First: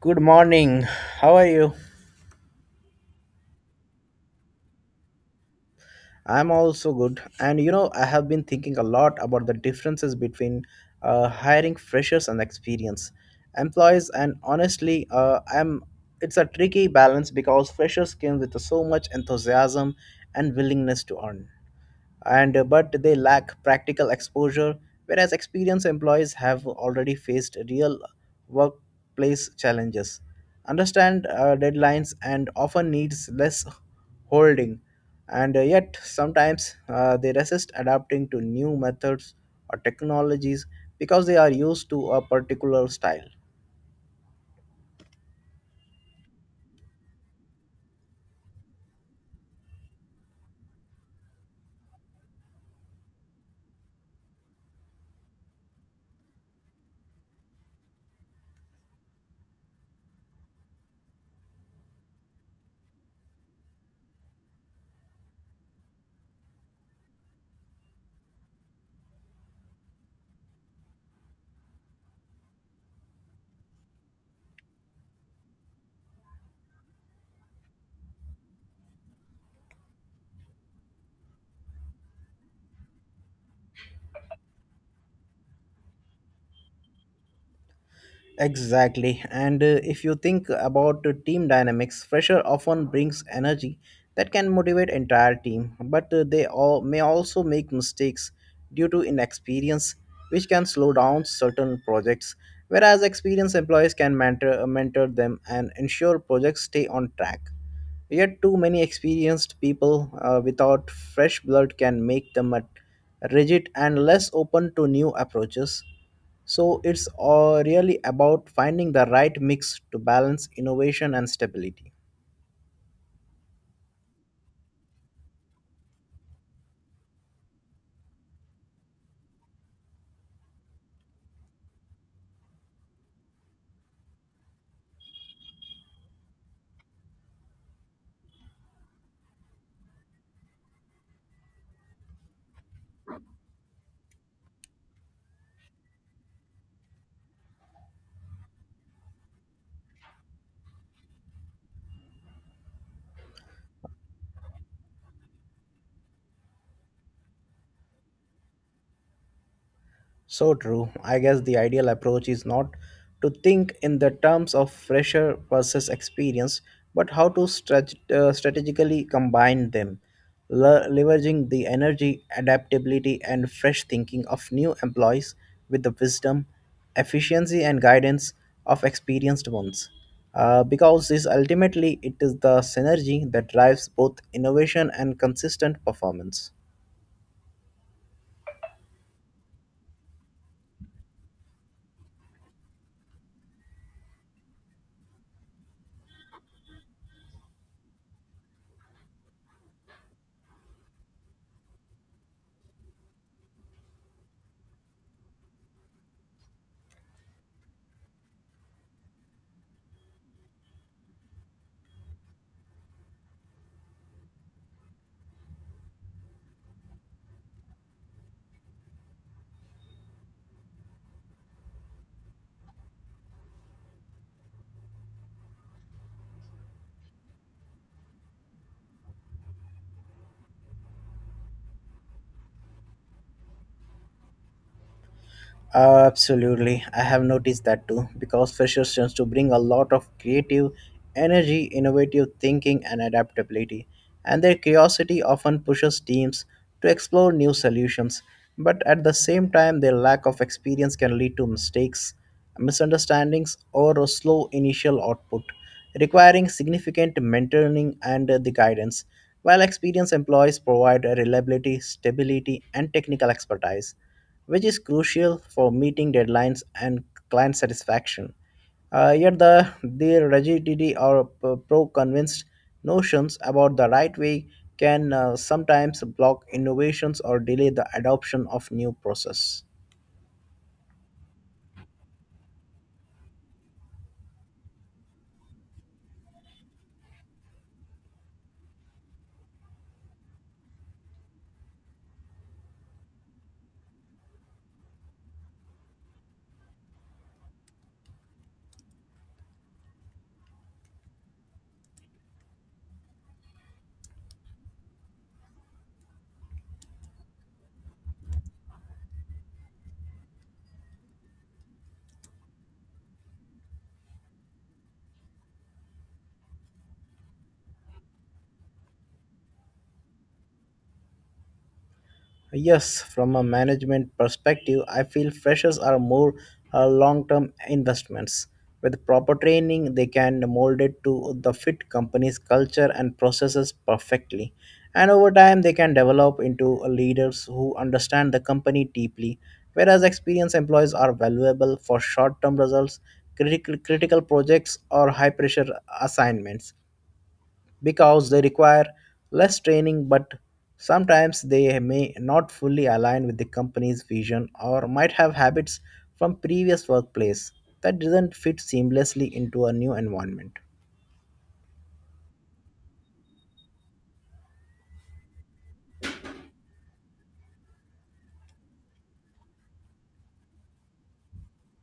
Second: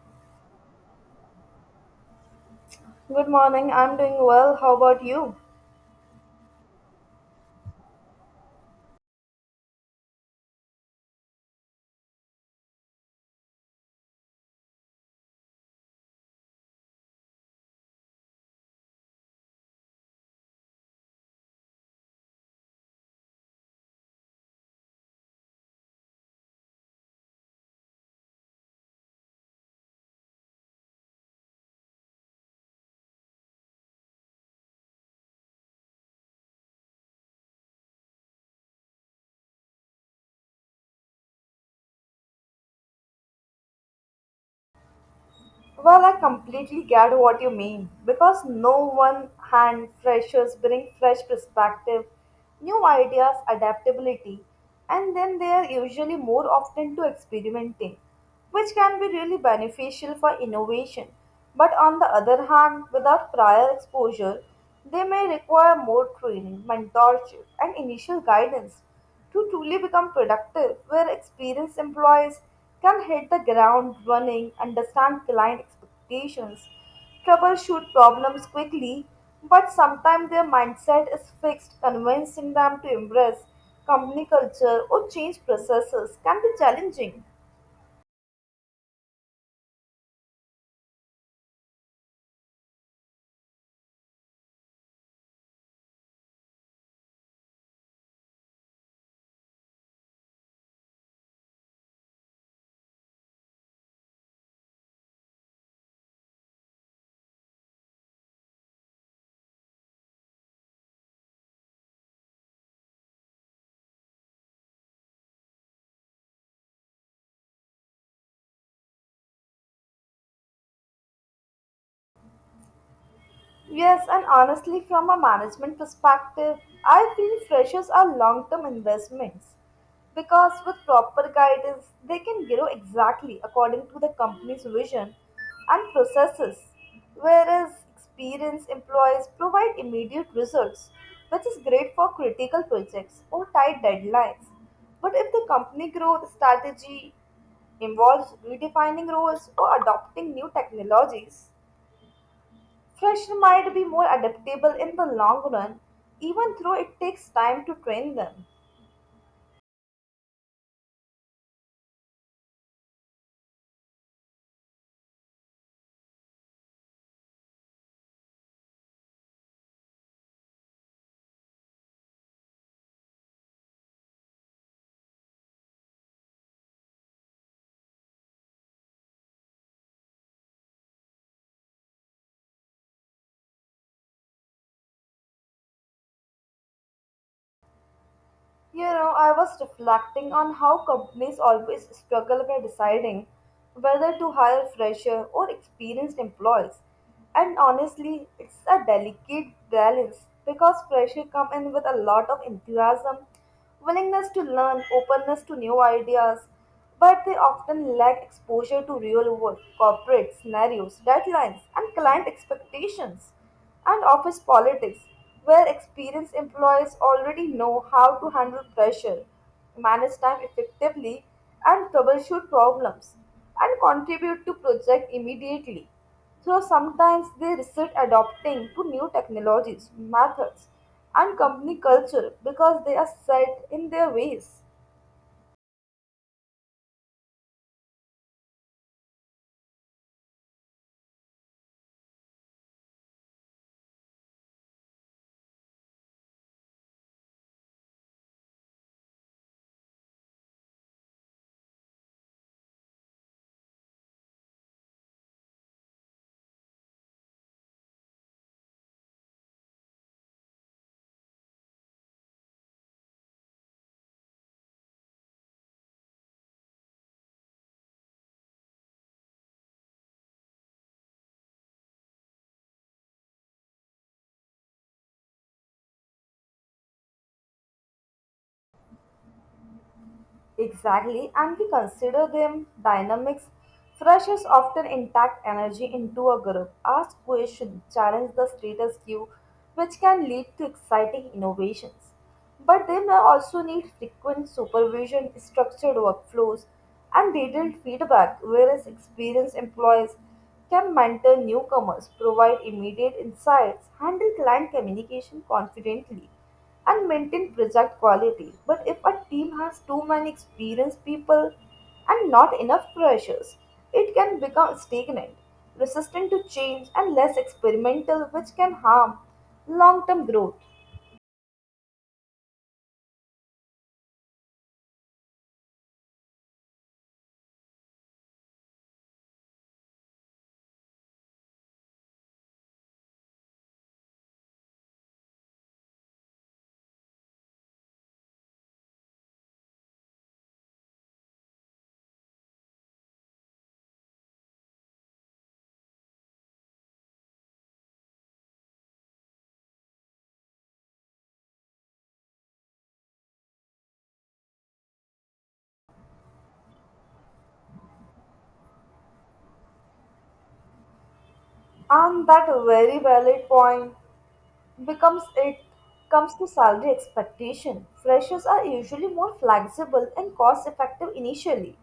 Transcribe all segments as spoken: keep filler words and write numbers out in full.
Good morning. How are you? Good morning, I'm doing well. How about you? I'm also good. And you know, I have been thinking a lot about the differences between uh, hiring freshers and experienced employees. And honestly, uh, I'm it's a tricky balance because freshers came with so much enthusiasm and willingness to earn, and uh, but they lack practical exposure, whereas experienced employees have already faced real workplace challenges, understand uh, deadlines, and often needs less holding, and uh, yet sometimes uh, they resist adapting to new methods or technologies because they are used to a particular style. Well, I completely get what you mean because no one hand freshers bring fresh perspective, new ideas, adaptability, and then they are usually more often to experimenting, which can be really beneficial for innovation. But on the other hand, without prior exposure, they may require more training, mentorship, and initial guidance to truly become productive, where experienced employees can hit the ground running, understand client expectations, troubleshoot problems quickly, but sometimes their mindset is fixed, convincing them to embrace company culture or change processes can be challenging. Exactly. And uh, if you think about uh, team dynamics, pressure often brings energy that can motivate entire team, but uh, they all may also make mistakes due to inexperience, which can slow down certain projects. Whereas experienced employees can mentor, mentor them and ensure projects stay on track. Yet, too many experienced people uh, without fresh blood can make them at- rigid and less open to new approaches. So, it's all really about finding the right mix to balance innovation and stability. Yes, and honestly, from a management perspective, I feel freshers are long term investments because with proper guidance, they can grow exactly according to the company's vision and processes, whereas experienced employees provide immediate results, which is great for critical projects or tight deadlines. But if the company growth strategy involves redefining roles or adopting new technologies, freshmen might be more adaptable in the long run, even though it takes time to train them. So true. I guess the ideal approach is not to think in the terms of fresher versus experience, but how to strat- uh, strategically combine them, le- leveraging the energy, adaptability, and fresh thinking of new employees with the wisdom, efficiency, and guidance of experienced ones. Uh, because this ultimately it is the synergy that drives both innovation and consistent performance. You know, I was reflecting on how companies always struggle by deciding whether to hire fresher or experienced employees. And honestly, it's a delicate balance because fresher come in with a lot of enthusiasm, willingness to learn, openness to new ideas, but they often lack exposure to real world, corporate scenarios, deadlines, and client expectations and office politics, where experienced employees already know how to handle pressure, manage time effectively, and troubleshoot problems, and contribute to project immediately. So sometimes they resist adopting to new technologies, methods, and company culture because they are set in their ways. Absolutely. I have noticed that too because freshers tends to bring a lot of creative energy, innovative thinking, and adaptability. And their curiosity often pushes teams to explore new solutions. But at the same time, their lack of experience can lead to mistakes, misunderstandings, or a slow initial output, requiring significant mentoring and the guidance. While experienced employees provide reliability, stability, and technical expertise, which is crucial for meeting deadlines and client satisfaction. Uh, yet the their rigidity or p- pro-convinced notions about the right way can uh, sometimes block innovations or delay the adoption of new process. Exactly, and we consider them dynamics. Freshers often intact energy into a group, ask questions, challenge the status quo, which can lead to exciting innovations. But they may also need frequent supervision, structured workflows, and detailed feedback, whereas experienced employees can mentor newcomers, provide immediate insights, handle client communication confidently and maintain project quality. But if a team has too many experienced people and not enough freshers, it can become stagnant, resistant to change, and less experimental, which can harm long term growth. Yes, from a management perspective, I feel freshers are more uh, long-term investments. With proper training, they can mold it to the fit company's culture and processes perfectly. And over time, they can develop into leaders who understand the company deeply. Whereas experienced employees are valuable for short-term results, critical critical projects, or high-pressure assignments because they require less training, but sometimes they may not fully align with the company's vision or might have habits from previous workplace that doesn't fit seamlessly into a new environment. And that very valid point. Becomes it comes to salary expectation. Freshers are usually more flexible and cost effective initially,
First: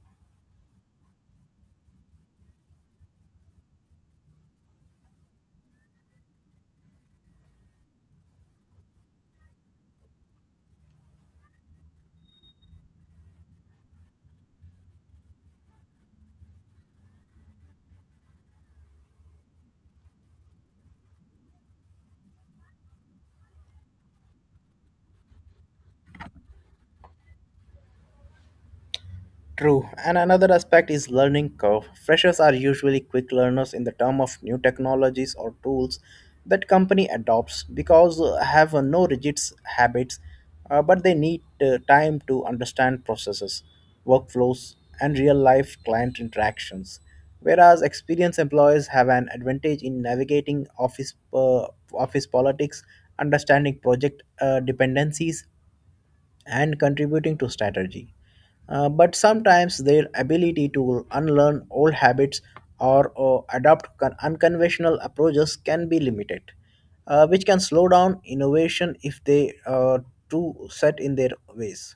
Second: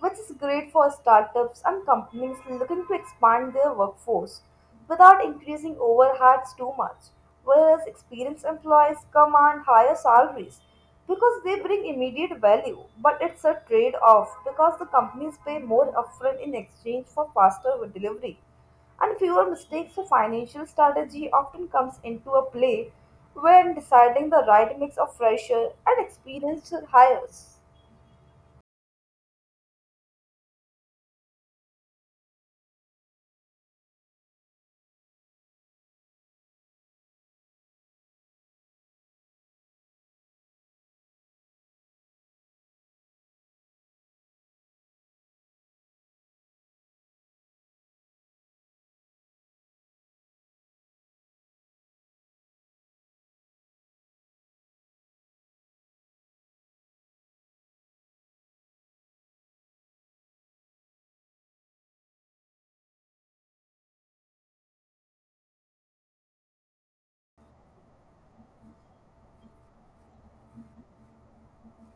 which is great for startups and companies looking to expand their workforce without increasing overheads too much. Whereas experienced employees command higher salaries because they bring immediate value, but it's a trade off because the companies pay more upfront in exchange for faster delivery and fewer mistakes. So financial strategy often comes into a play when deciding the right mix of fresher and experienced hires. True, and another aspect is learning curve. Freshers are usually quick learners in the term of new technologies or tools that company adopts because uh, have uh, no rigid s- habits, uh, but they need uh, time to understand processes, workflows, and real-life client interactions. Whereas experienced employees have an advantage in navigating office uh, office politics, understanding project uh, dependencies, and contributing to strategy. Uh, but sometimes their ability to unlearn old habits or, or adopt con- unconventional approaches can be limited, uh, which can slow down innovation if they are too set in their ways.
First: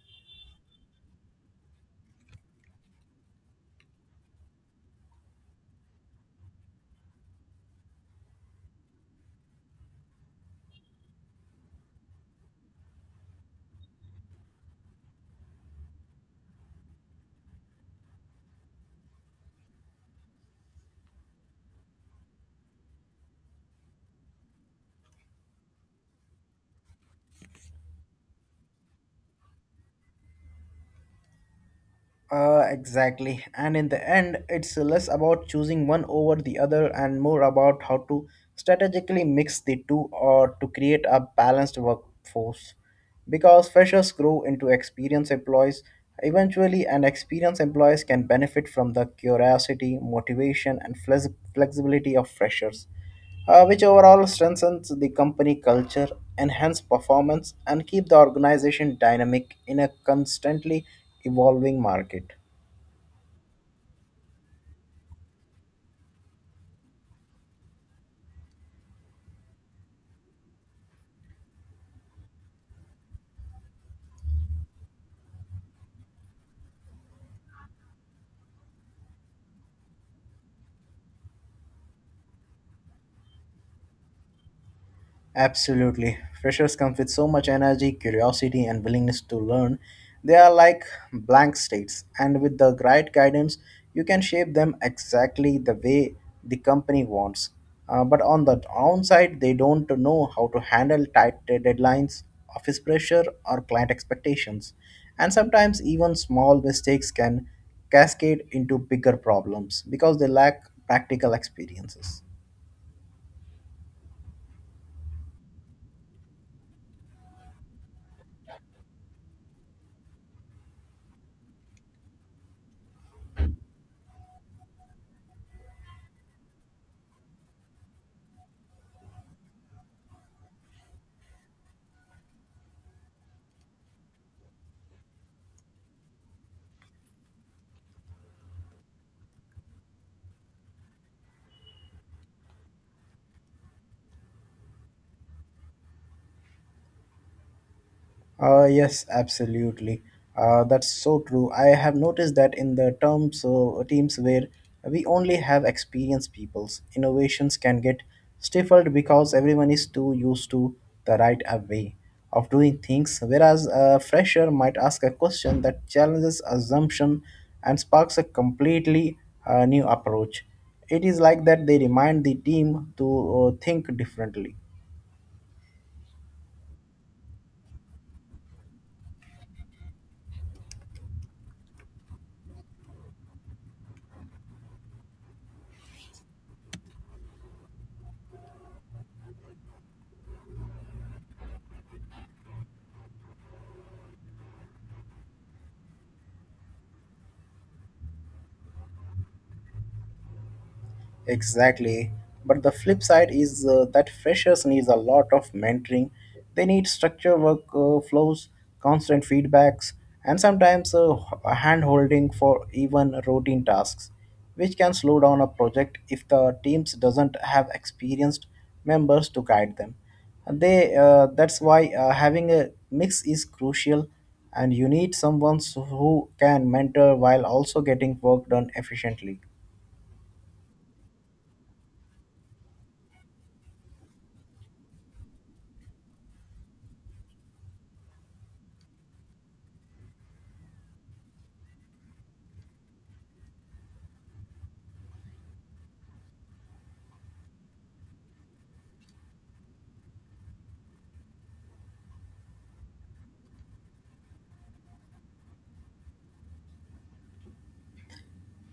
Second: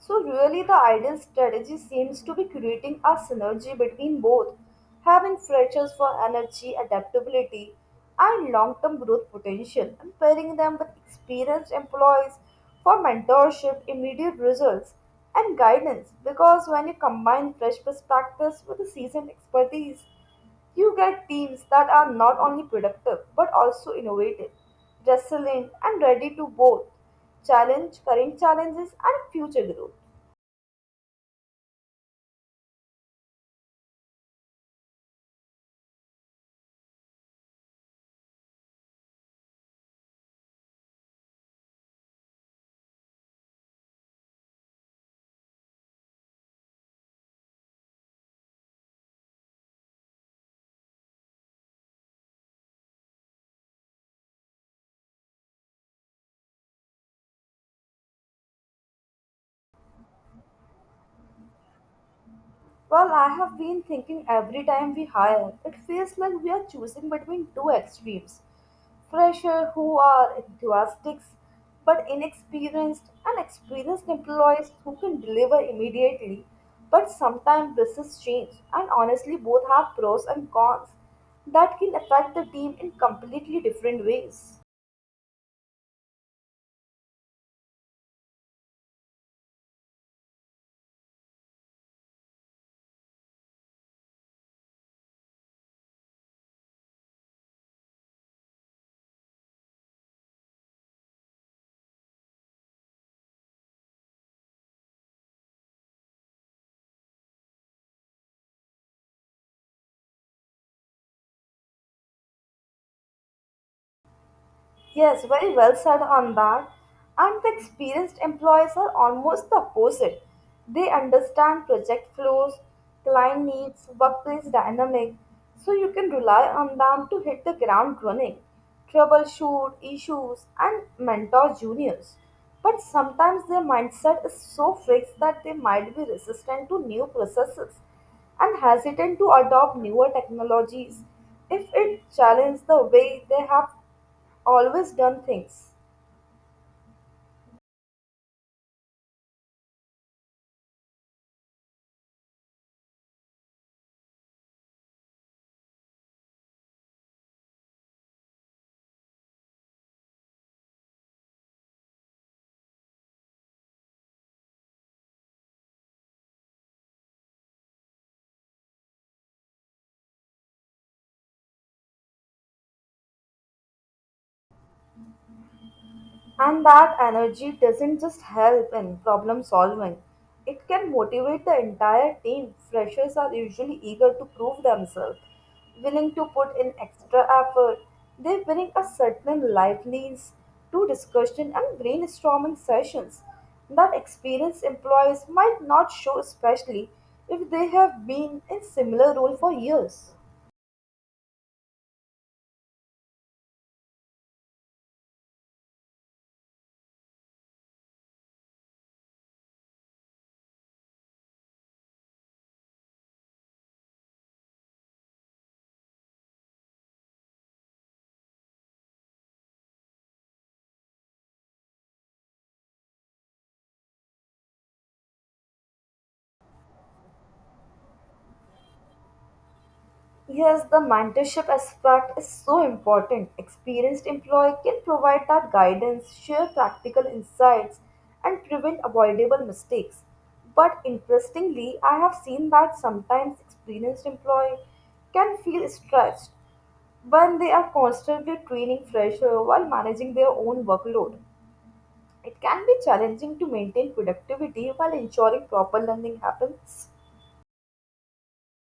So really the ideal strategy seems to be creating a synergy between both, having freshers for energy, adaptability, and long-term growth potential, and pairing them with experienced employees for mentorship, immediate results, and guidance. Because when you combine fresh perspectives with the seasoned expertise, you get teams that are not only productive but also innovative, resilient, and ready to both challenge current challenges and future growth. Uh, exactly. And in the end, it's less about choosing one over the other and more about how to strategically mix the two or to create a balanced workforce. Because freshers grow into experienced employees, eventually, and experienced employees can benefit from the curiosity, motivation, and flex- flexibility of freshers, uh, which overall strengthens the company culture, enhance performance, and keep the organization dynamic in a constantly evolving market. Well, I have been thinking every time we hire, it feels like we are choosing between two extremes. Freshers who are enthusiastic but inexperienced, and experienced employees who can deliver immediately. But sometimes business change, and honestly, both have pros and cons that can affect the team in completely different ways. Absolutely. Freshers come with so much energy, curiosity, and willingness to learn. They are like blank states, and with the right guidance, you can shape them exactly the way the company wants. Uh, but on the downside, they don't know how to handle tight deadlines, office pressure, or client expectations. And sometimes, even small mistakes can cascade into bigger problems because they lack practical experiences. Yes, very well said on that. And the experienced employees are almost the opposite. They understand project flows, client needs, workplace dynamics, so you can rely on them to hit the ground running, troubleshoot issues, and mentor juniors. But sometimes their mindset is so fixed that they might be resistant to new processes and hesitant to adopt newer technologies if it challenges the way they have always done things. Uh, yes, absolutely. Uh, that's so true. I have noticed that in the terms uh, teams where we only have experienced peoples, innovations can get stifled because everyone is too used to the right uh, way of doing things, whereas a fresher might ask a question that challenges assumption and sparks a completely uh, new approach. It is like that they remind the team to uh, think differently. And that energy doesn't just help in problem solving, it can motivate the entire team. Freshers are usually eager to prove themselves, willing to put in extra effort. They bring a certain liveliness to discussion and brainstorming sessions that experienced employees might not show, especially if they have been in similar role for years. Exactly. But the flip side is uh, that freshers needs a lot of mentoring. They need structured work uh, flows, constant feedbacks, and sometimes uh, hand holding for even routine tasks, which can slow down a project if the teams doesn't have experienced members to guide them. And They uh, That's why uh, having a mix is crucial, and you need someone who can mentor while also getting work done efficiently. Yes, the mentorship aspect is so important. Experienced employee can provide that guidance, share practical insights, and prevent avoidable mistakes. But interestingly, I have seen that sometimes experienced employee can feel stressed when they are constantly training fresher while managing their own workload. It can be challenging to maintain productivity while ensuring proper learning happens.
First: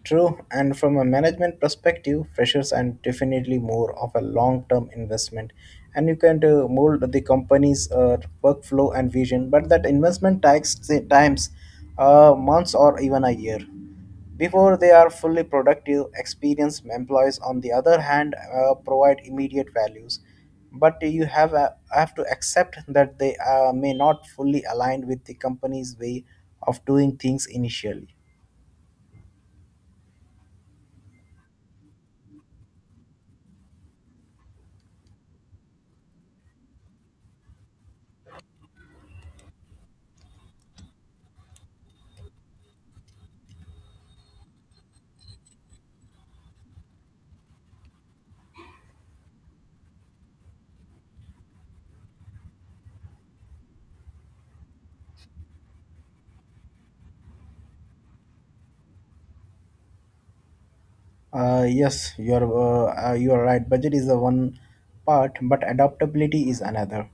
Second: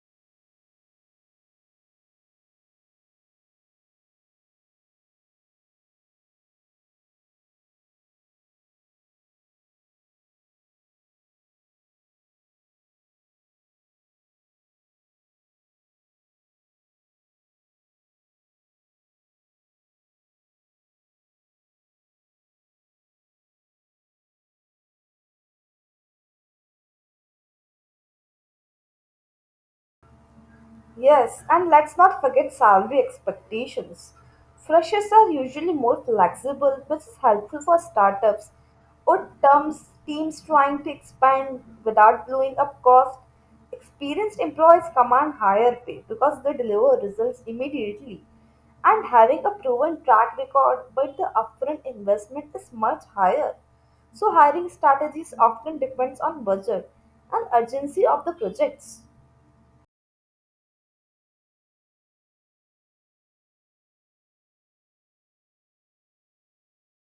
True, and from a management perspective, freshers are definitely more of a long term investment, and you can uh, mold the company's uh, workflow and vision, but that investment takes say, times, uh, months, or even a year. Before they are fully productive, experienced employees, on the other hand, uh, provide immediate values. But you have, uh, have to accept that they uh, may not fully align with the company's way of doing things initially. Yes, and let's not forget salary expectations. Freshers are usually more flexible, which is helpful for startups or terms, teams trying to expand without blowing up cost. Experienced employees command higher pay because they deliver results immediately. And having a proven track record, but the upfront investment is much higher. So hiring strategies often depends on budget and urgency of the projects. Uh, yes, you're uh, uh, you're right. Budget is the one part, but adaptability is another.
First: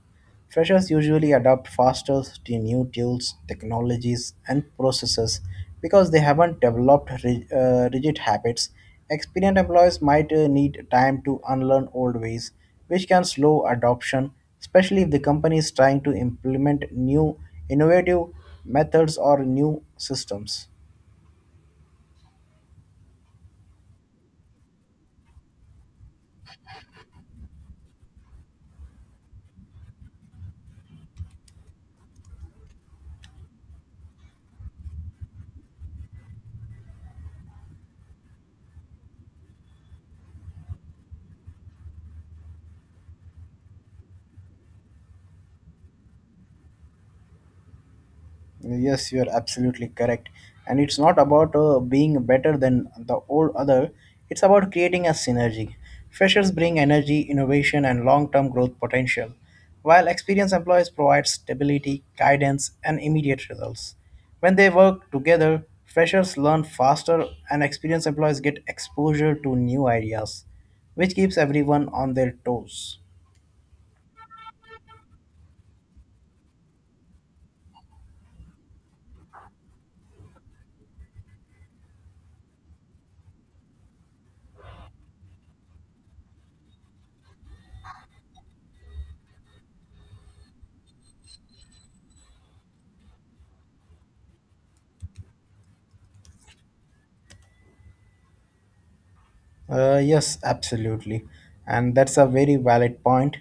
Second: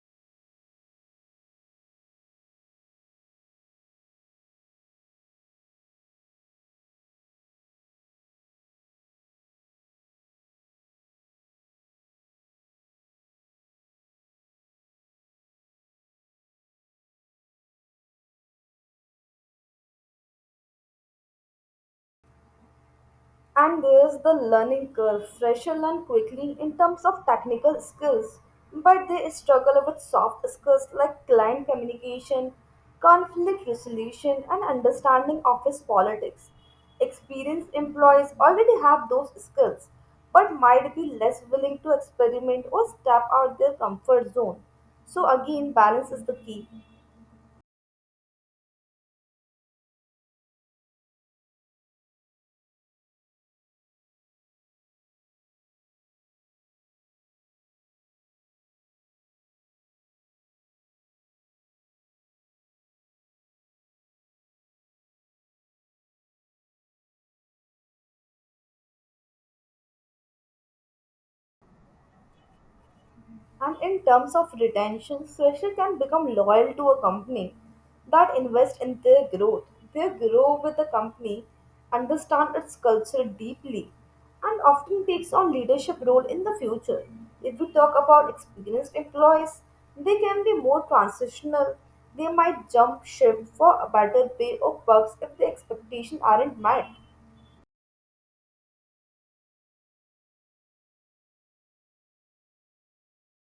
Freshers usually adapt faster to new tools, technologies, and processes because they haven't developed ri- uh, rigid habits. Experienced employees might uh, need time to unlearn old ways, which can slow adoption, especially if the company is trying to implement new innovative methods or new systems. And there's the learning curve. Freshers learn quickly in terms of technical skills, but they struggle with soft skills like client communication, conflict resolution, and understanding office politics. Experienced employees already have those skills, but might be less willing to experiment or step out their comfort zone. So, again, balance is the key. Yes, you are absolutely correct. And it's not about uh, being better than the old other, it's about creating a synergy. Freshers bring energy, innovation, and long term growth potential, while experienced employees provide stability, guidance, and immediate results. When they work together, freshers learn faster, and experienced employees get exposure to new ideas, which keeps everyone on their toes. And in terms of retention, freshers can become loyal to a company that invests in their growth. They grow with the company, understand its culture deeply, and often takes on leadership role in the future. If we talk about experienced employees, they can be more transitional. They might jump ship for a better pay or perks if the expectations aren't met. Uh, yes, absolutely. And that's a very valid point.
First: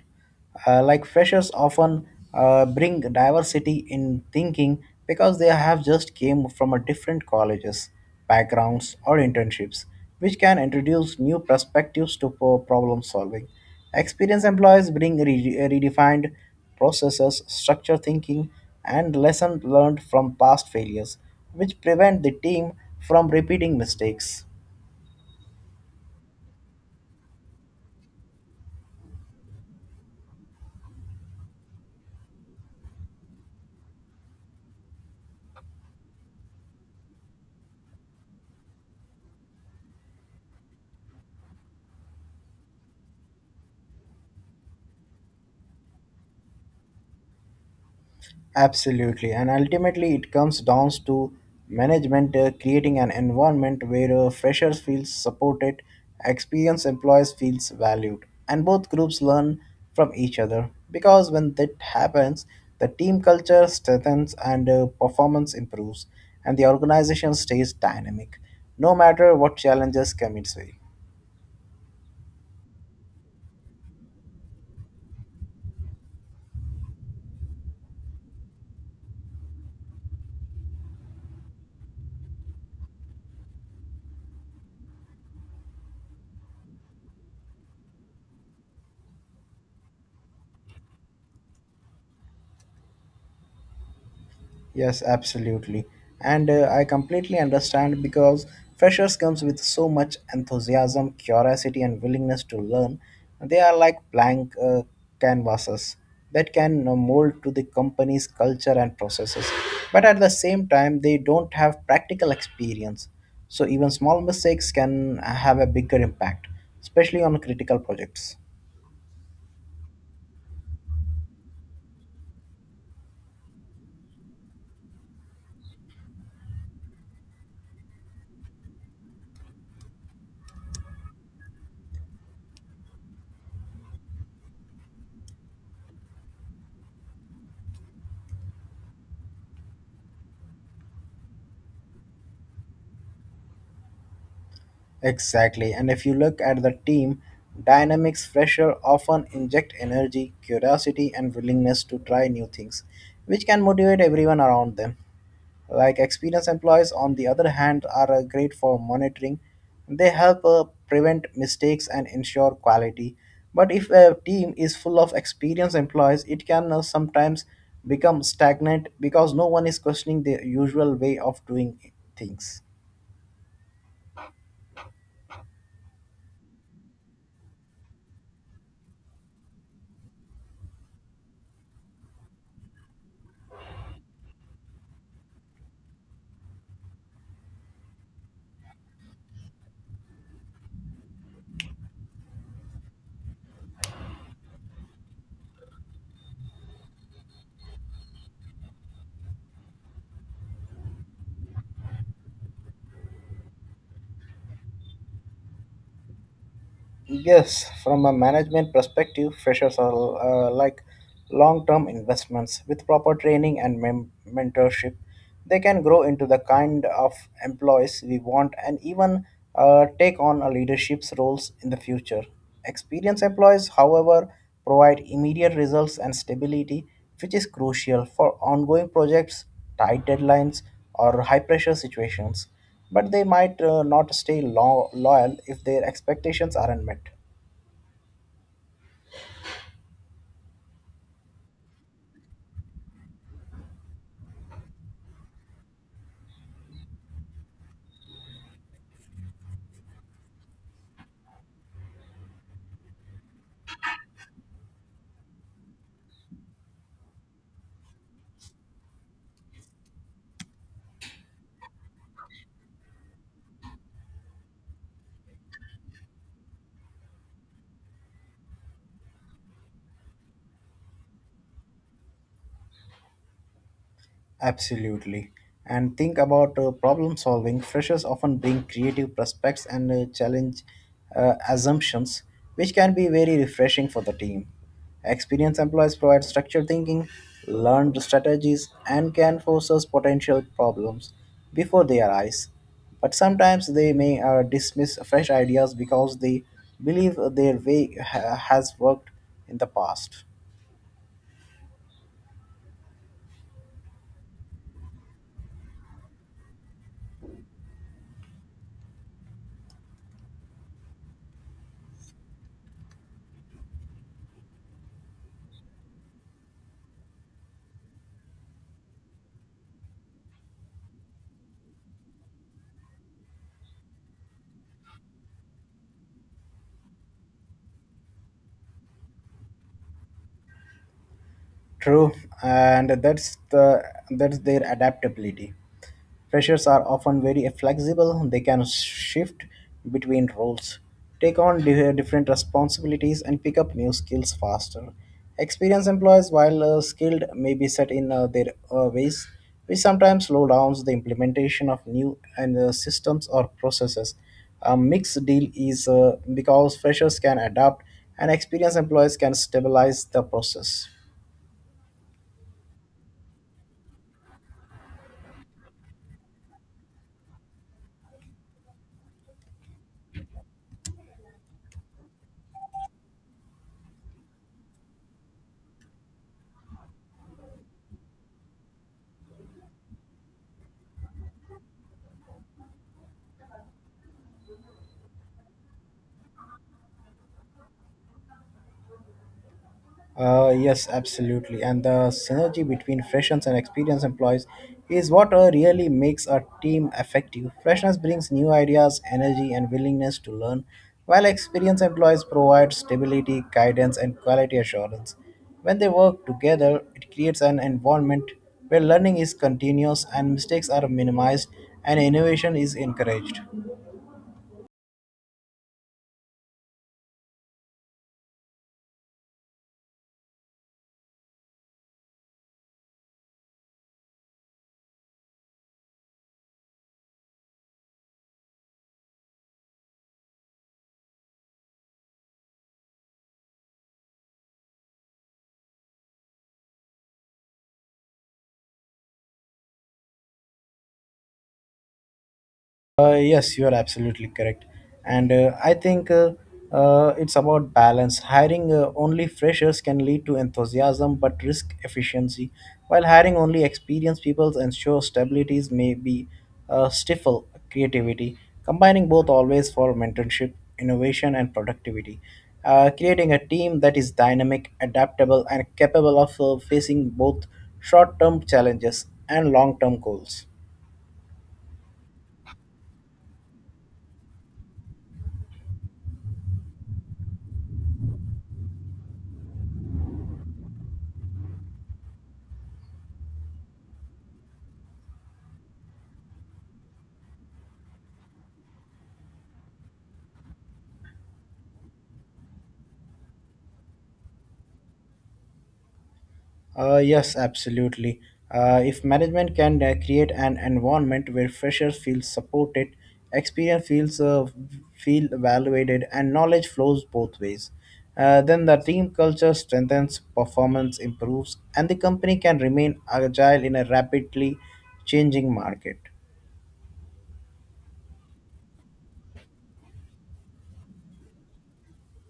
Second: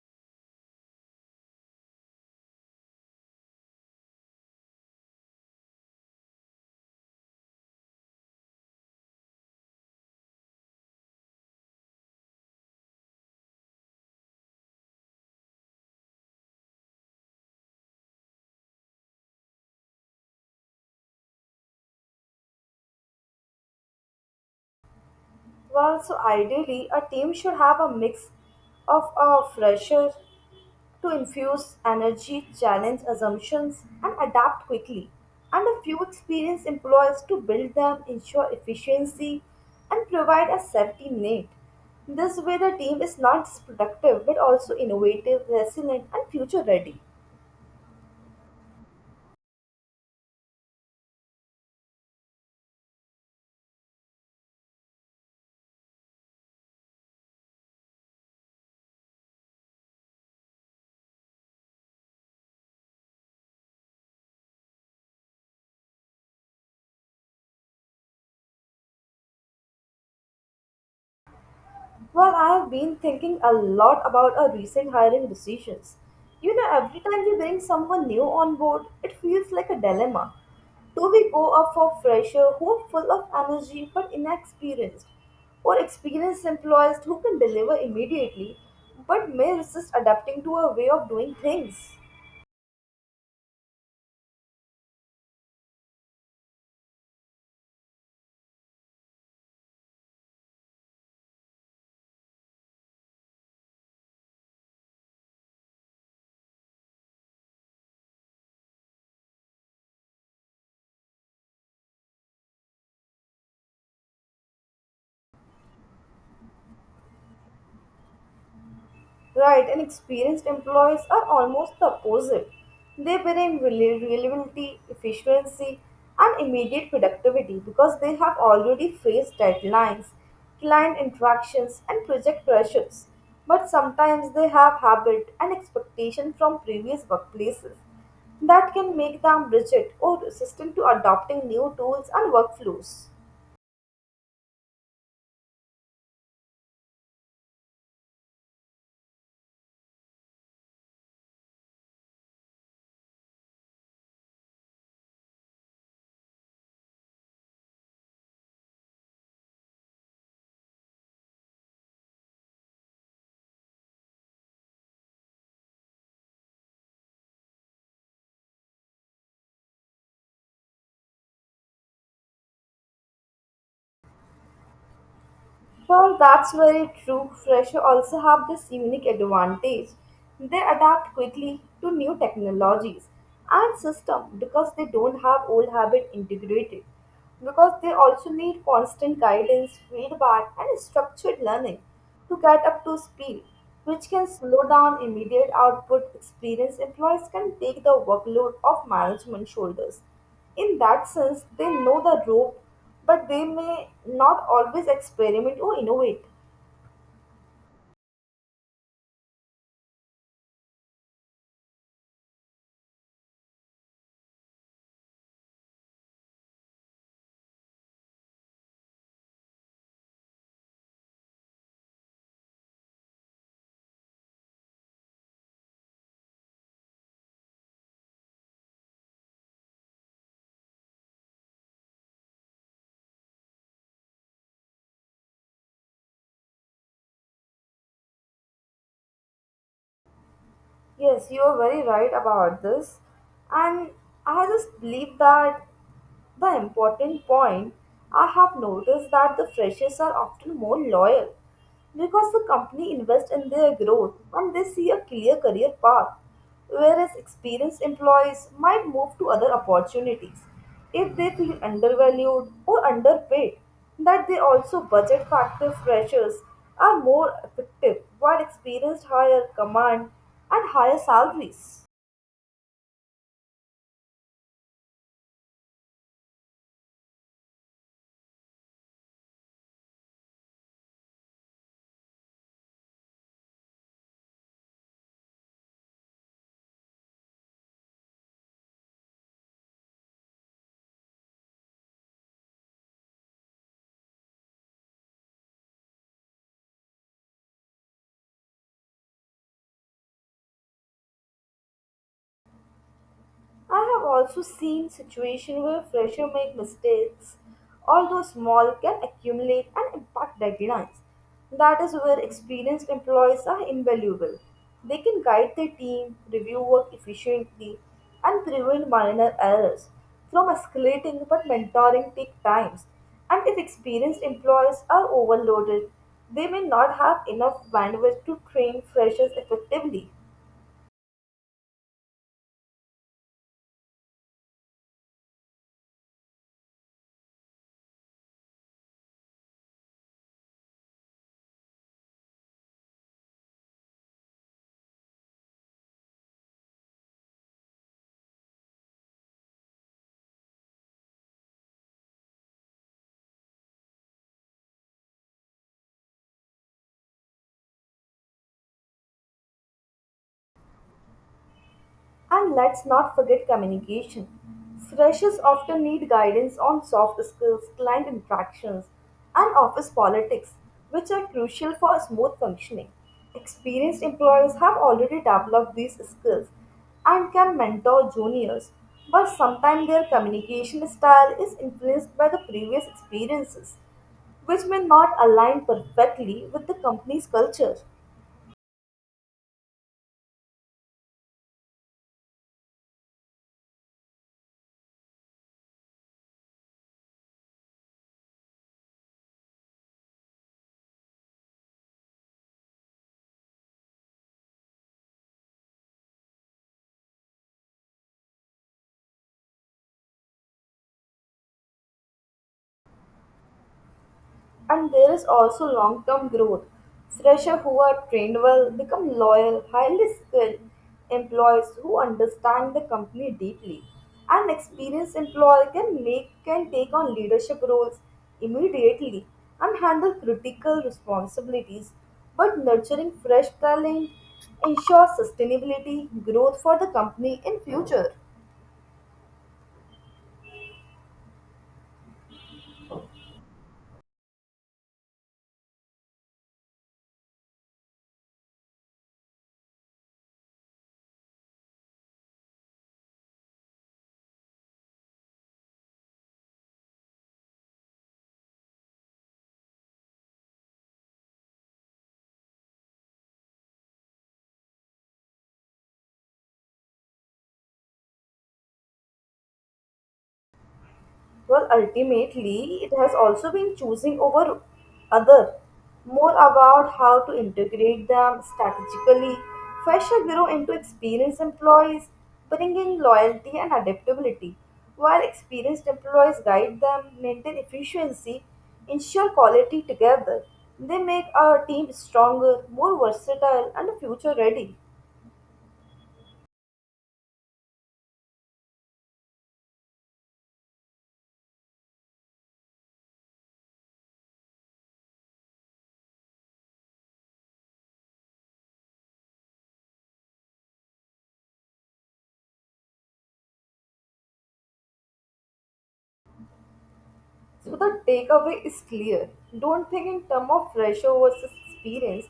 Uh, like freshers often uh, bring diversity in thinking because they have just came from a different colleges, backgrounds or internships, which can introduce new perspectives to pro- problem solving. Experienced employees bring re- redefined processes, structure thinking, and lessons learned from past failures, which prevent the team from repeating mistakes. Well, so ideally, a team should have a mix of a fresher to infuse energy, challenge assumptions, and adapt quickly, and a few experienced employees to build them, ensure efficiency, and provide a safety net. This way, the team is not just productive but also innovative, resilient, and future ready. Absolutely. And ultimately, it comes down to management uh, creating an environment where uh, freshers feel supported, experienced employees feels valued, and both groups learn from each other. Because when that happens, the team culture strengthens and uh, performance improves, and the organization stays dynamic, no matter what challenges come its way. Well, I have been thinking a lot about our recent hiring decisions. You know, every time we bring someone new on board, it feels like a dilemma. Do we go up for fresher who are full of energy but inexperienced, or experienced employees who can deliver immediately but may resist adapting to a way of doing things? Yes, absolutely. And uh, I completely understand because freshers comes with so much enthusiasm, curiosity and willingness to learn. They are like blank uh, canvases that can uh, mold to the company's culture and processes. But at the same time, they don't have practical experience. So even small mistakes can have a bigger impact, especially on critical projects. Right, and experienced employees are almost the opposite. They bring rele- relevancy, efficiency, and immediate productivity because they have already faced deadlines, client interactions, and project pressures. But sometimes they have habit and expectation from previous workplaces that can make them rigid or resistant to adopting new tools and workflows. Exactly. And if you look at the team, dynamics fresher often inject energy, curiosity, and willingness to try new things, which can motivate everyone around them. Like experienced employees, on the other hand, are uh, great for monitoring. They help uh, prevent mistakes and ensure quality. But if a team is full of experienced employees, it can uh, sometimes become stagnant because no one is questioning the usual way of doing things. Well, that's very true. Freshers also have this unique advantage. They adapt quickly to new technologies and systems because they don't have old habit integrated. Because they also need constant guidance, feedback, and structured learning to get up to speed, which can slow down immediate output. Experienced employees can take the workload of management shoulders. In that sense, they know the rope but they may not always experiment or innovate. Yes, from a management perspective, freshers are uh, like long term investments. With proper training and mem- mentorship, they can grow into the kind of employees we want and even uh, take on a leadership's roles in the future. Experienced employees, however, provide immediate results and stability, which is crucial for ongoing projects, tight deadlines, or high pressure situations, but they might uh, not stay lo- loyal if their expectations aren't met. Yes, you are very right about this. And I just believe that the important point, I have noticed that the freshers are often more loyal because the company invests in their growth and they see a clear career path, whereas experienced employees might move to other opportunities if they feel undervalued or underpaid. That they also budget factor freshers are more effective while experienced hire command and higher salaries. Absolutely. And think about uh, problem solving. Freshers often bring creative prospects and uh, challenge uh, assumptions, which can be very refreshing for the team. Experienced employees provide structured thinking, learned strategies, and can forecast potential problems before they arise. But sometimes they may uh, dismiss fresh ideas because they believe their way ha- has worked in the past. I have also seen situations where freshers make mistakes, although small, can accumulate and impact deadlines. That is where experienced employees are invaluable. They can guide their team, review work efficiently, and prevent minor errors from escalating. But mentoring takes time, and if experienced employees are overloaded, they may not have enough bandwidth to train freshers effectively. True, and that's the that's their adaptability. Freshers are often very flexible. They can shift between roles, take on di- different responsibilities, and pick up new skills faster. Experienced employees, while uh, skilled, may be set in uh, their uh, ways, which sometimes slow downs the implementation of new and uh, systems or processes. A mixed deal is uh, because freshers can adapt, and experienced employees can stabilize the process. And let's not forget communication. Freshers often need guidance on soft skills, client interactions, and office politics, which are crucial for smooth functioning. Experienced employees have already developed these skills and can mentor juniors, but sometimes their communication style is influenced by the previous experiences, which may not align perfectly with the company's culture. Uh, yes, absolutely. And the synergy between freshers and experienced employees is what uh, really makes a team effective. Freshness brings new ideas, energy, and willingness to learn, while experienced employees provide stability, guidance, and quality assurance. When they work together, it creates an environment where learning is continuous and mistakes are minimized and innovation is encouraged. And there is also long term growth. Freshers who are trained well become loyal, highly skilled employees who understand the company deeply. An experienced employee can make can take on leadership roles immediately and handle critical responsibilities. But nurturing fresh talent ensures sustainability growth for the company in future. Uh, yes, you are absolutely correct. And uh, I think uh, uh, it's about balance. Hiring uh, only freshers can lead to enthusiasm but risk efficiency, while hiring only experienced people ensures stabilities may be uh, stifle creativity. Combining both always for mentorship, innovation, and productivity. Uh, creating a team that is dynamic, adaptable, and capable of uh, facing both short term challenges and long term goals. Well, ultimately, it has also been choosing over other, more about how to integrate them strategically. Fresher grow into experienced employees, bringing loyalty and adaptability, while experienced employees guide them, maintain efficiency, ensure quality together. They make our team stronger, more versatile, and future ready. Uh, yes, absolutely. Uh, if management can uh, create an environment where freshers feel supported, experience feels uh, feel evaluated, and knowledge flows both ways, uh, then the team culture strengthens, performance improves, and the company can remain agile in a rapidly changing market. So the takeaway is clear. Don't think in terms of pressure versus experience.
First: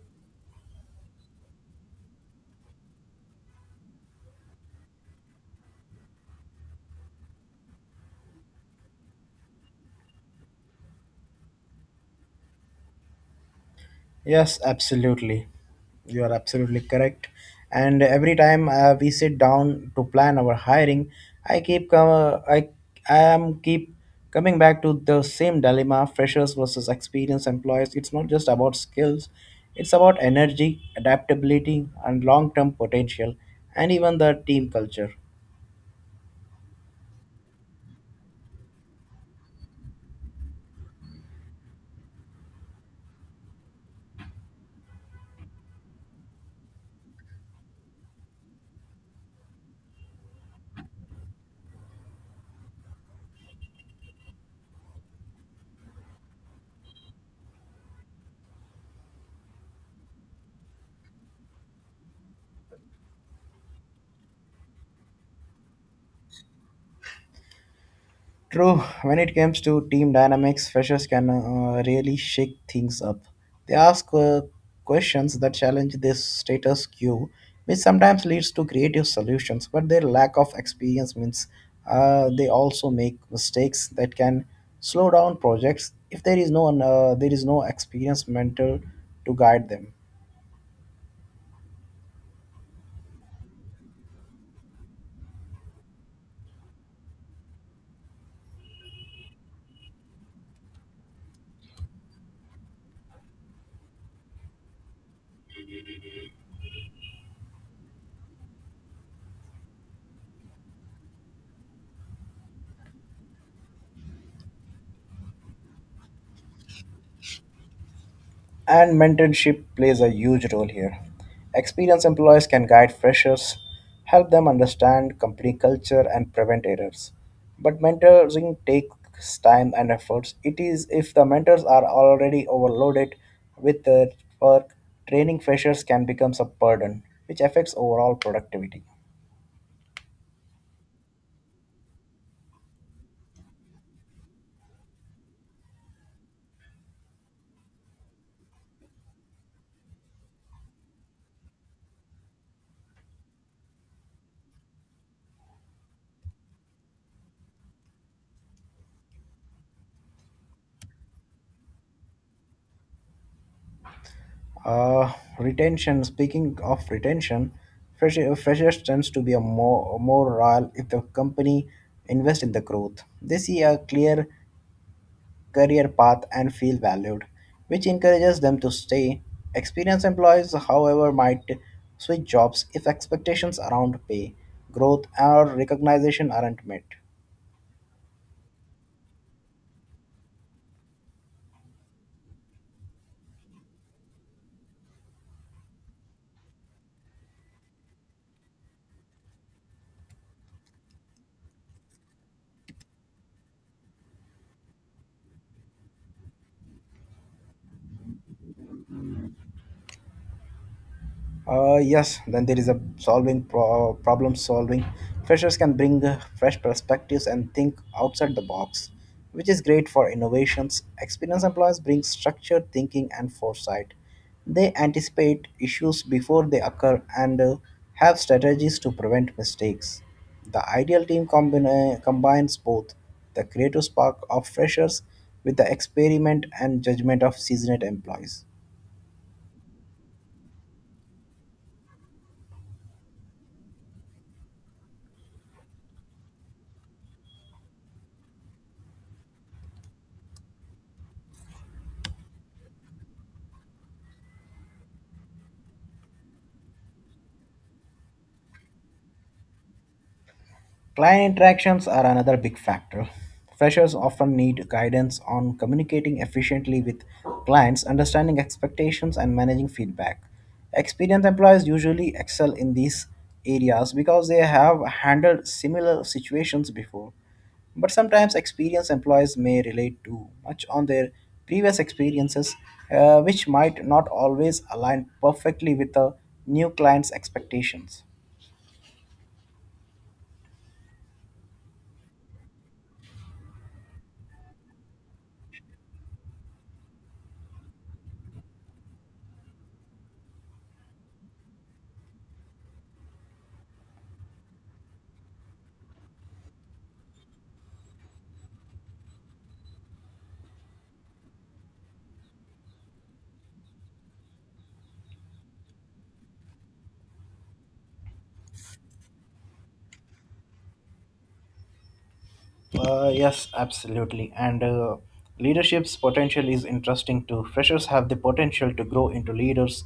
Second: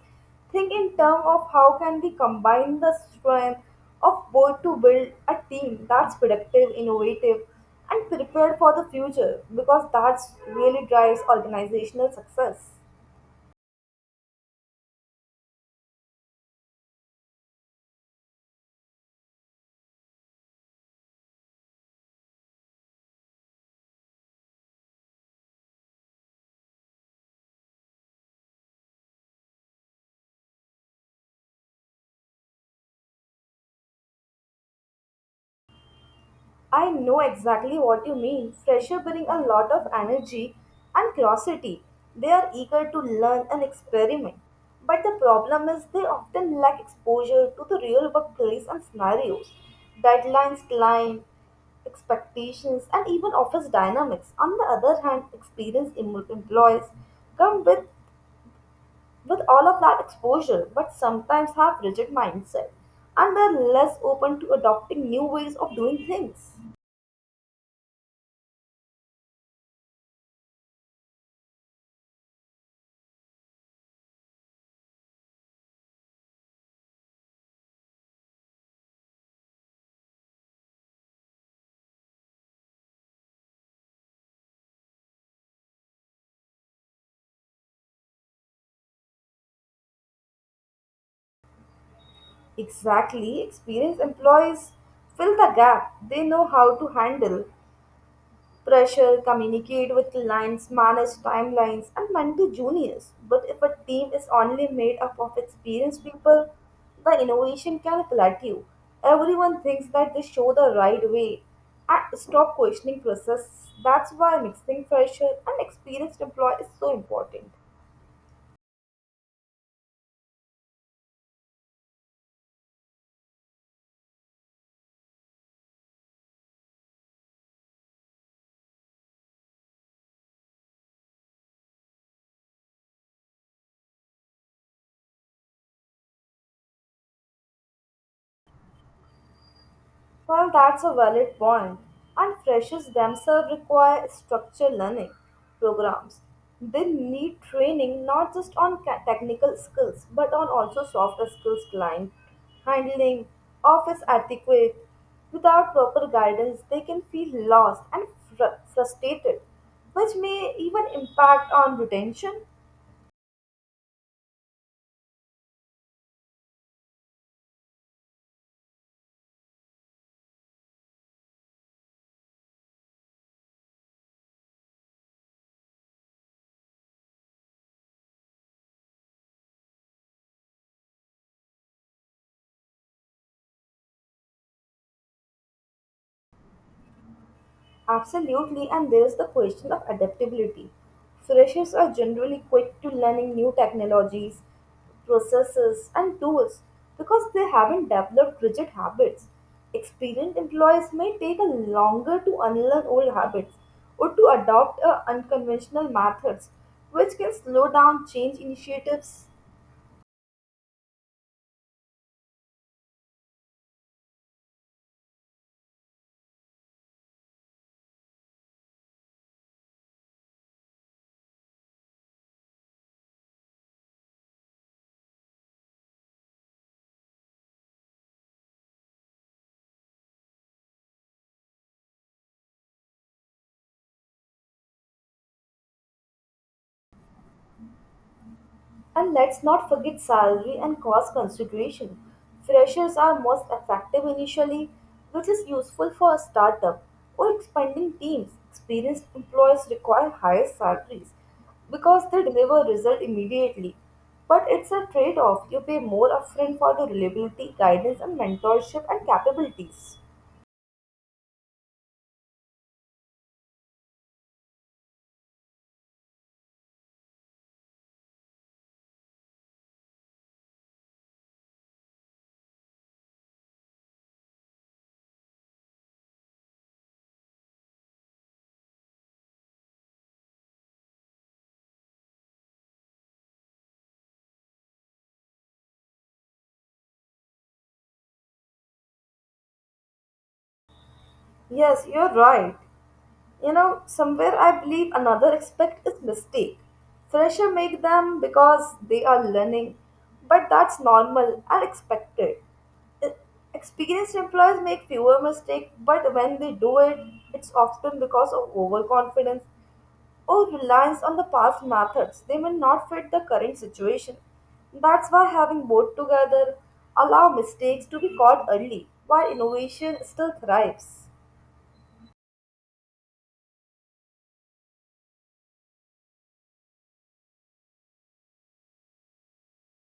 Think in terms of how can we combine the strength of both to build a team that's productive, innovative, and prepared for the future because that's really drives organizational success. Yes, absolutely. You are absolutely correct. And every time uh, we sit down to plan our hiring, I keep com- I I am keep coming back to the same dilemma: freshers versus experienced employees. It's not just about skills; it's about energy, adaptability, and long-term potential, and even the team culture. I know exactly what you mean. Freshers bring a lot of energy and curiosity. They are eager to learn and experiment. But the problem is they often lack exposure to the real workplace and scenarios. Deadlines, client expectations, and even office dynamics. On the other hand, experienced em- employees come with, with all of that exposure but sometimes have rigid mindset and are less open to adopting new ways of doing things. True, when it comes to team dynamics, freshers can uh, really shake things up. They ask uh, questions that challenge this status quo, which sometimes leads to creative solutions, but their lack of experience means uh, they also make mistakes that can slow down projects if there is no uh, there is no experienced mentor to guide them. Exactly, experienced employees fill the gap. They know how to handle pressure, communicate with clients, manage timelines, and mentor juniors. But if a team is only made up of experienced people, the innovation can plateau. Everyone thinks that they show the right way and stop questioning process. That's why mixing fresher and experienced employee is so important. And mentorship plays a huge role here. Experienced employees can guide freshers, help them understand company culture, and prevent errors. But mentoring takes time and efforts. It is if the mentors are already overloaded with their work, training freshers can become a burden, which affects overall productivity. Well, that's a valid point. And freshers themselves require structured learning programs. They need training not just on ca- technical skills but on also softer skills, client handling, office etiquette. Without proper guidance, they can feel lost and fr- frustrated, which may even impact on retention. Uh, Retention. Speaking of retention, fresh, freshers tends to be a more more loyal if the company invests in the growth. They see a clear career path and feel valued, which encourages them to stay. Experienced employees, however, might switch jobs if expectations around pay, growth, or recognition aren't met. Absolutely, and there is the question of adaptability. Freshers are generally quick to learning new technologies, processes, and tools because they haven't developed rigid habits. Experienced employees may take a longer to unlearn old habits or to adopt uh, unconventional methods, which can slow down change initiatives. Uh, yes, then there is a solving pro- problem solving. Freshers can bring uh, fresh perspectives and think outside the box, which is great for innovations. Experienced employees bring structured thinking and foresight. They anticipate issues before they occur and uh, have strategies to prevent mistakes. The ideal team combine combines both the creative spark of freshers with the experiment and judgment of seasoned employees. And let's not forget salary and cost consideration. Freshers are most effective initially, which is useful for a startup or expanding teams. Experienced employees require higher salaries because they deliver result immediately. But it's a trade-off. You pay more upfront for the reliability, guidance, and mentorship and capabilities. Client interactions are another big factor. Freshers often need guidance on communicating efficiently with clients, understanding expectations, and managing feedback. Experienced employees usually excel in these areas because they have handled similar situations before. But sometimes experienced employees may relate too much on their previous experiences, uh, which might not always align perfectly with the new client's expectations. Yes, you're right. You know somewhere I believe another aspect is mistake fresher make them because they are learning, but that's normal and expected. E- Experienced employees make fewer mistakes, but when they do it, it's often because of overconfidence or reliance on the past methods they may not fit the current situation. That's why having both together allow mistakes to be caught early while innovation still thrives. Uh, yes, absolutely. And uh, leadership's potential is interesting too. Freshers have the potential to grow into leaders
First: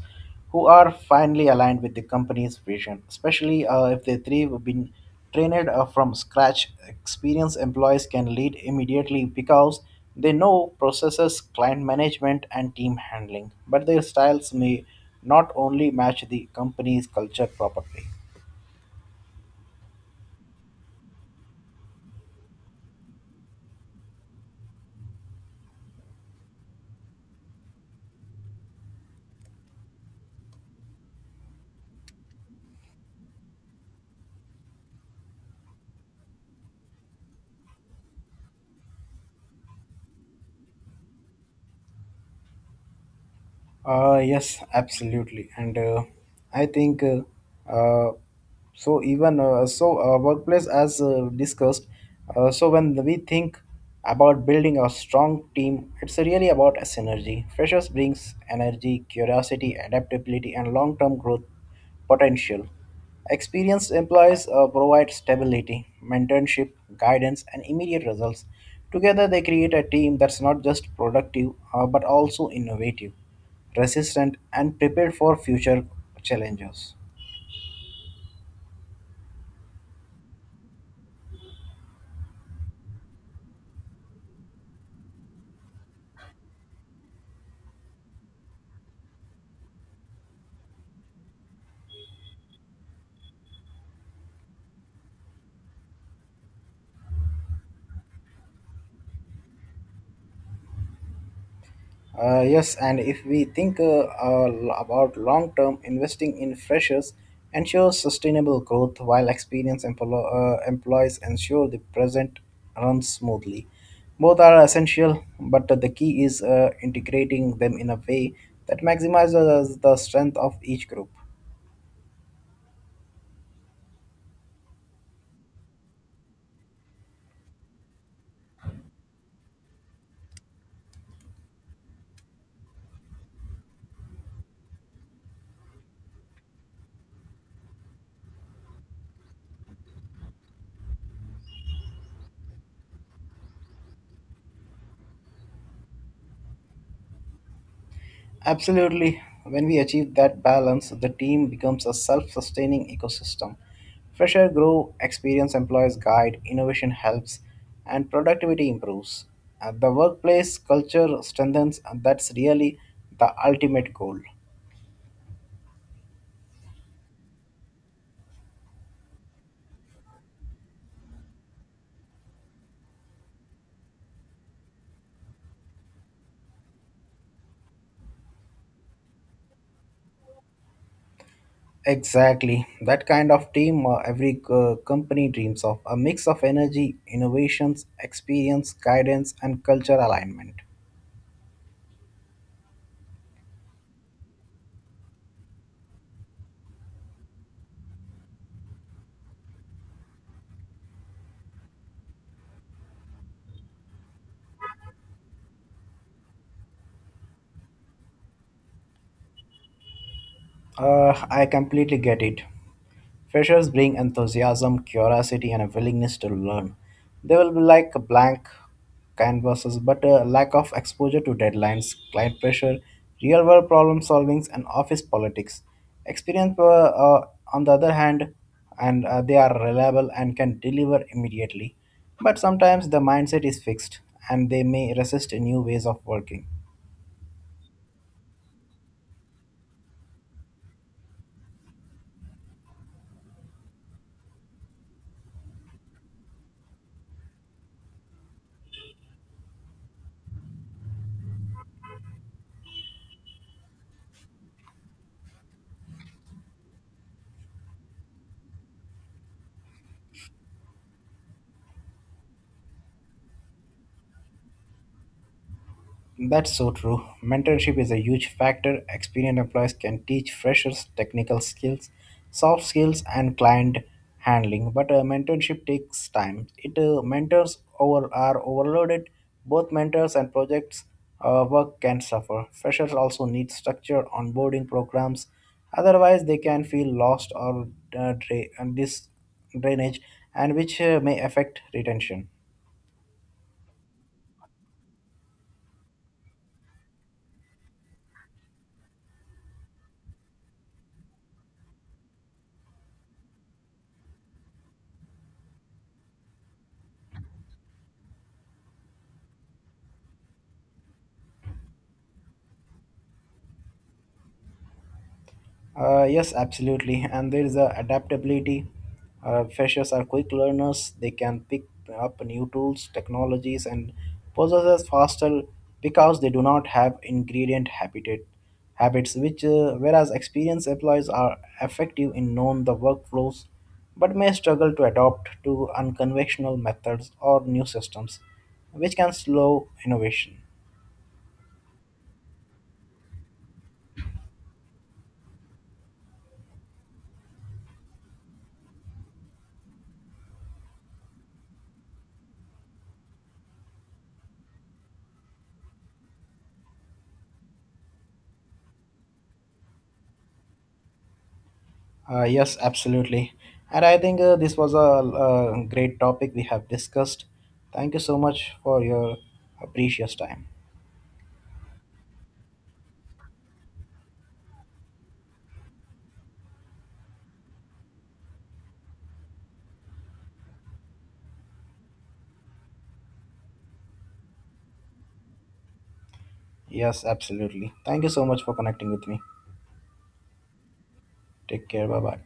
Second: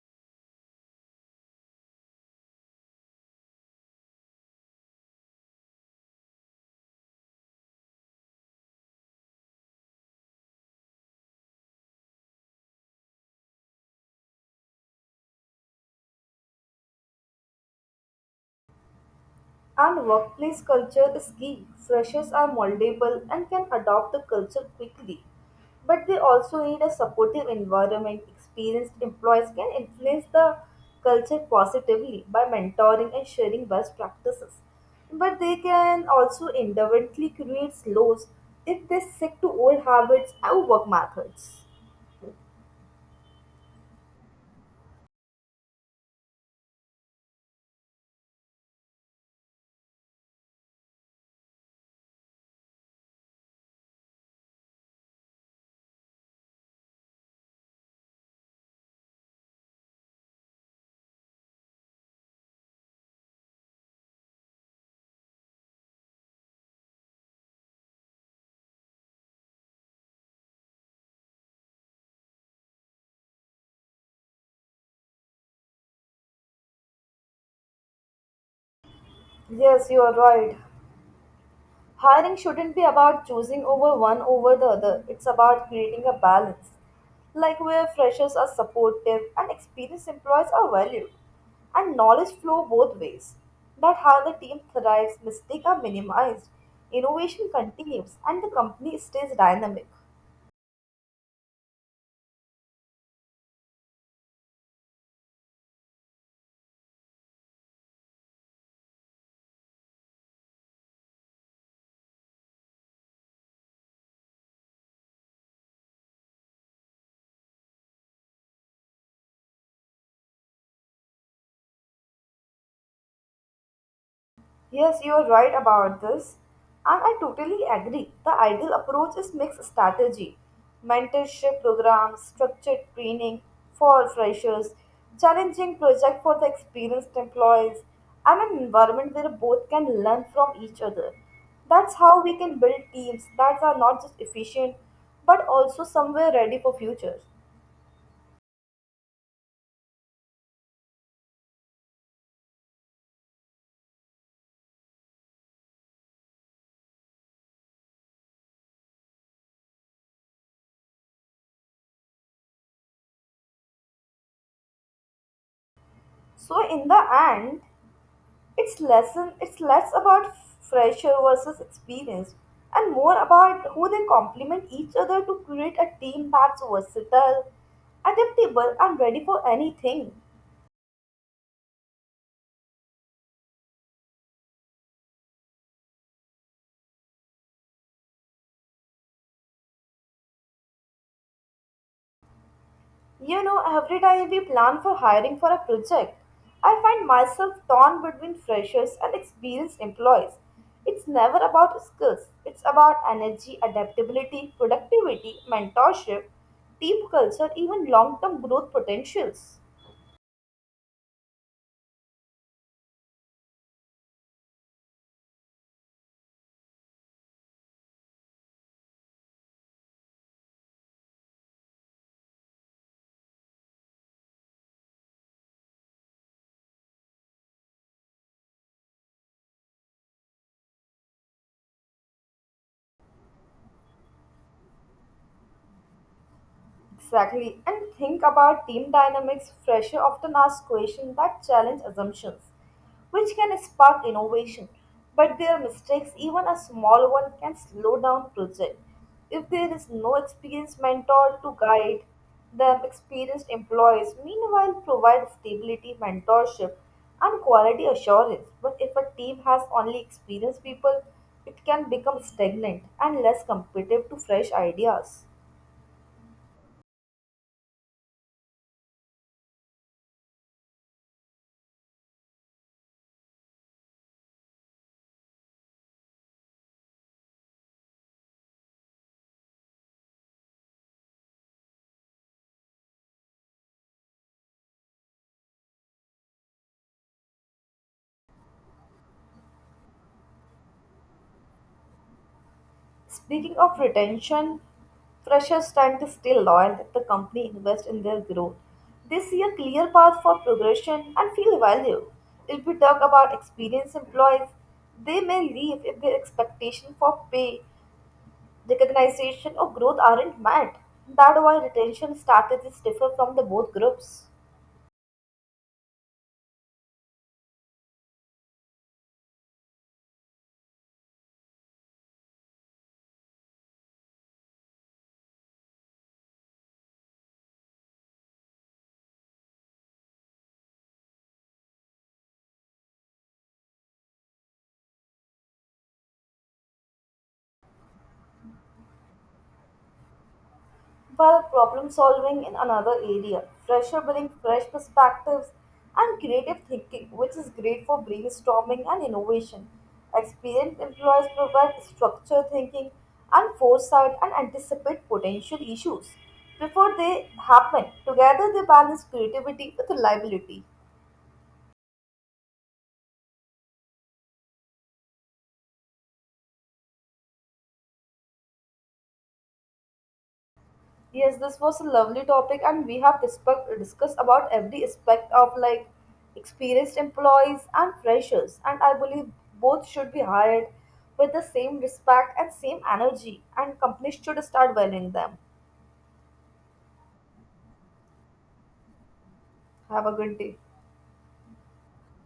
who are finally aligned with the company's vision, especially uh, if they three have been trained uh, from scratch. Experienced employees can lead immediately because they know processes, client management, and team handling, but their styles may not only match the company's culture properly. And workplace culture is key. Freshers are moldable and can adopt the culture quickly. But they also need a supportive environment. Experienced employees can influence the culture positively by mentoring and sharing best practices. But they can also indirectly create lows if they stick to old habits and work methods. Uh, yes, absolutely, and uh, I think uh, uh, so. Even uh, so, uh, workplace as uh, discussed. Uh, so when we think about building a strong team, it's really about a synergy. Freshers brings energy, curiosity, adaptability, and long-term growth potential. Experienced employees uh, provide stability, mentorship, guidance, and immediate results. Together, they create a team that's not just productive uh, but also innovative resistant and prepared for future challenges. Yes, you are right. Hiring shouldn't be about choosing over one over the other. It's about creating a balance, like where freshers are supportive and experienced employees are valued, and knowledge flow both ways. That how the team thrives, mistakes are minimized, innovation continues, and the company stays dynamic. Uh, yes, and if we think uh, uh, about long term, investing in freshers ensures sustainable growth while experienced emplo- uh, employees ensure the present runs smoothly. Both are essential, but the key is uh, integrating them in a way that maximizes the strength of each group. Yes, you are right about this, and I totally agree. The ideal approach is mixed strategy, mentorship programs, structured training for freshers, challenging project for the experienced employees, and an environment where both can learn from each other. That's how we can build teams that are not just efficient but also somewhere ready for future. Absolutely. When we achieve that balance, the team becomes a self sustaining ecosystem. Fresh air grow, experienced employees guide, innovation helps, and productivity improves. At the workplace, culture strengthens, and that's really the ultimate goal. So in the end, It's lesson it's less about fresher versus experienced and more about who they complement each other to create a team that's versatile, adaptable, and ready for anything. Exactly. That kind of team uh, every uh, company dreams of a mix of energy, innovations, experience, guidance, and culture alignment. You know, every time we plan for hiring for a project, I find myself torn between freshers and experienced employees. It's never about skills, it's about energy, adaptability, productivity, mentorship, team culture, even long term growth potentials. Uh, I completely get it. Freshers bring enthusiasm, curiosity, and a willingness to learn. They will be like blank canvases, but a lack of exposure to deadlines, client pressure, real world problem solvings, and office politics. Experience, uh, uh, on the other hand, and uh, they are reliable and can deliver immediately. But sometimes the mindset is fixed and they may resist new ways of working. Exactly. And think about team dynamics. Fresher often ask questions that challenge assumptions, which can spark innovation. But their mistakes, even a small one, can slow down project. If there is no experienced mentor to guide them, experienced employees meanwhile provide stability, mentorship, and quality assurance. But if a team has only experienced people, it can become stagnant and less competitive to fresh ideas. That's so true. Mentorship is a huge factor. Experienced employees can teach freshers technical skills, soft skills, and client handling. But uh, mentorship takes time. It uh, mentors over are overloaded. Both mentors and projects uh, work can suffer. Freshers also need structured onboarding programs. Otherwise, they can feel lost or uh, dra- and this drainage, and which uh, may affect retention. Speaking of retention, freshers tend to stay loyal if the company invests in their growth. They see a clear path for progression and feel valued. If we talk about experienced employees, they may leave if their expectation for pay, recognition, or growth aren't met. That's why retention strategies differ from the both groups. Uh, yes, absolutely. And there is a adaptability. Uh, freshers are quick learners. They can pick up new tools, technologies, and processes faster because they do not have ingredient habitat habits. Which, uh, whereas experienced employees are effective in known the workflows, but may struggle to adopt to unconventional methods or new systems, which can slow innovation. While problem solving in another area, fresher bring fresh perspectives, and creative thinking, which is great for brainstorming and innovation. Experienced employees provide structure thinking and foresight and anticipate potential issues before they happen. Together, they balance creativity with reliability. Uh, yes, absolutely. And I think uh, this was a, uh great topic we have discussed. Thank you so much for your uh, precious time. Yes, this was a lovely topic, and we have discussed discussed about every aspect of like experienced employees and freshers, and I believe both should be hired with the same respect and same energy, and companies should start valuing them. Yes, absolutely. Thank you so much for connecting with me. Have a good day. Take care. Bye bye.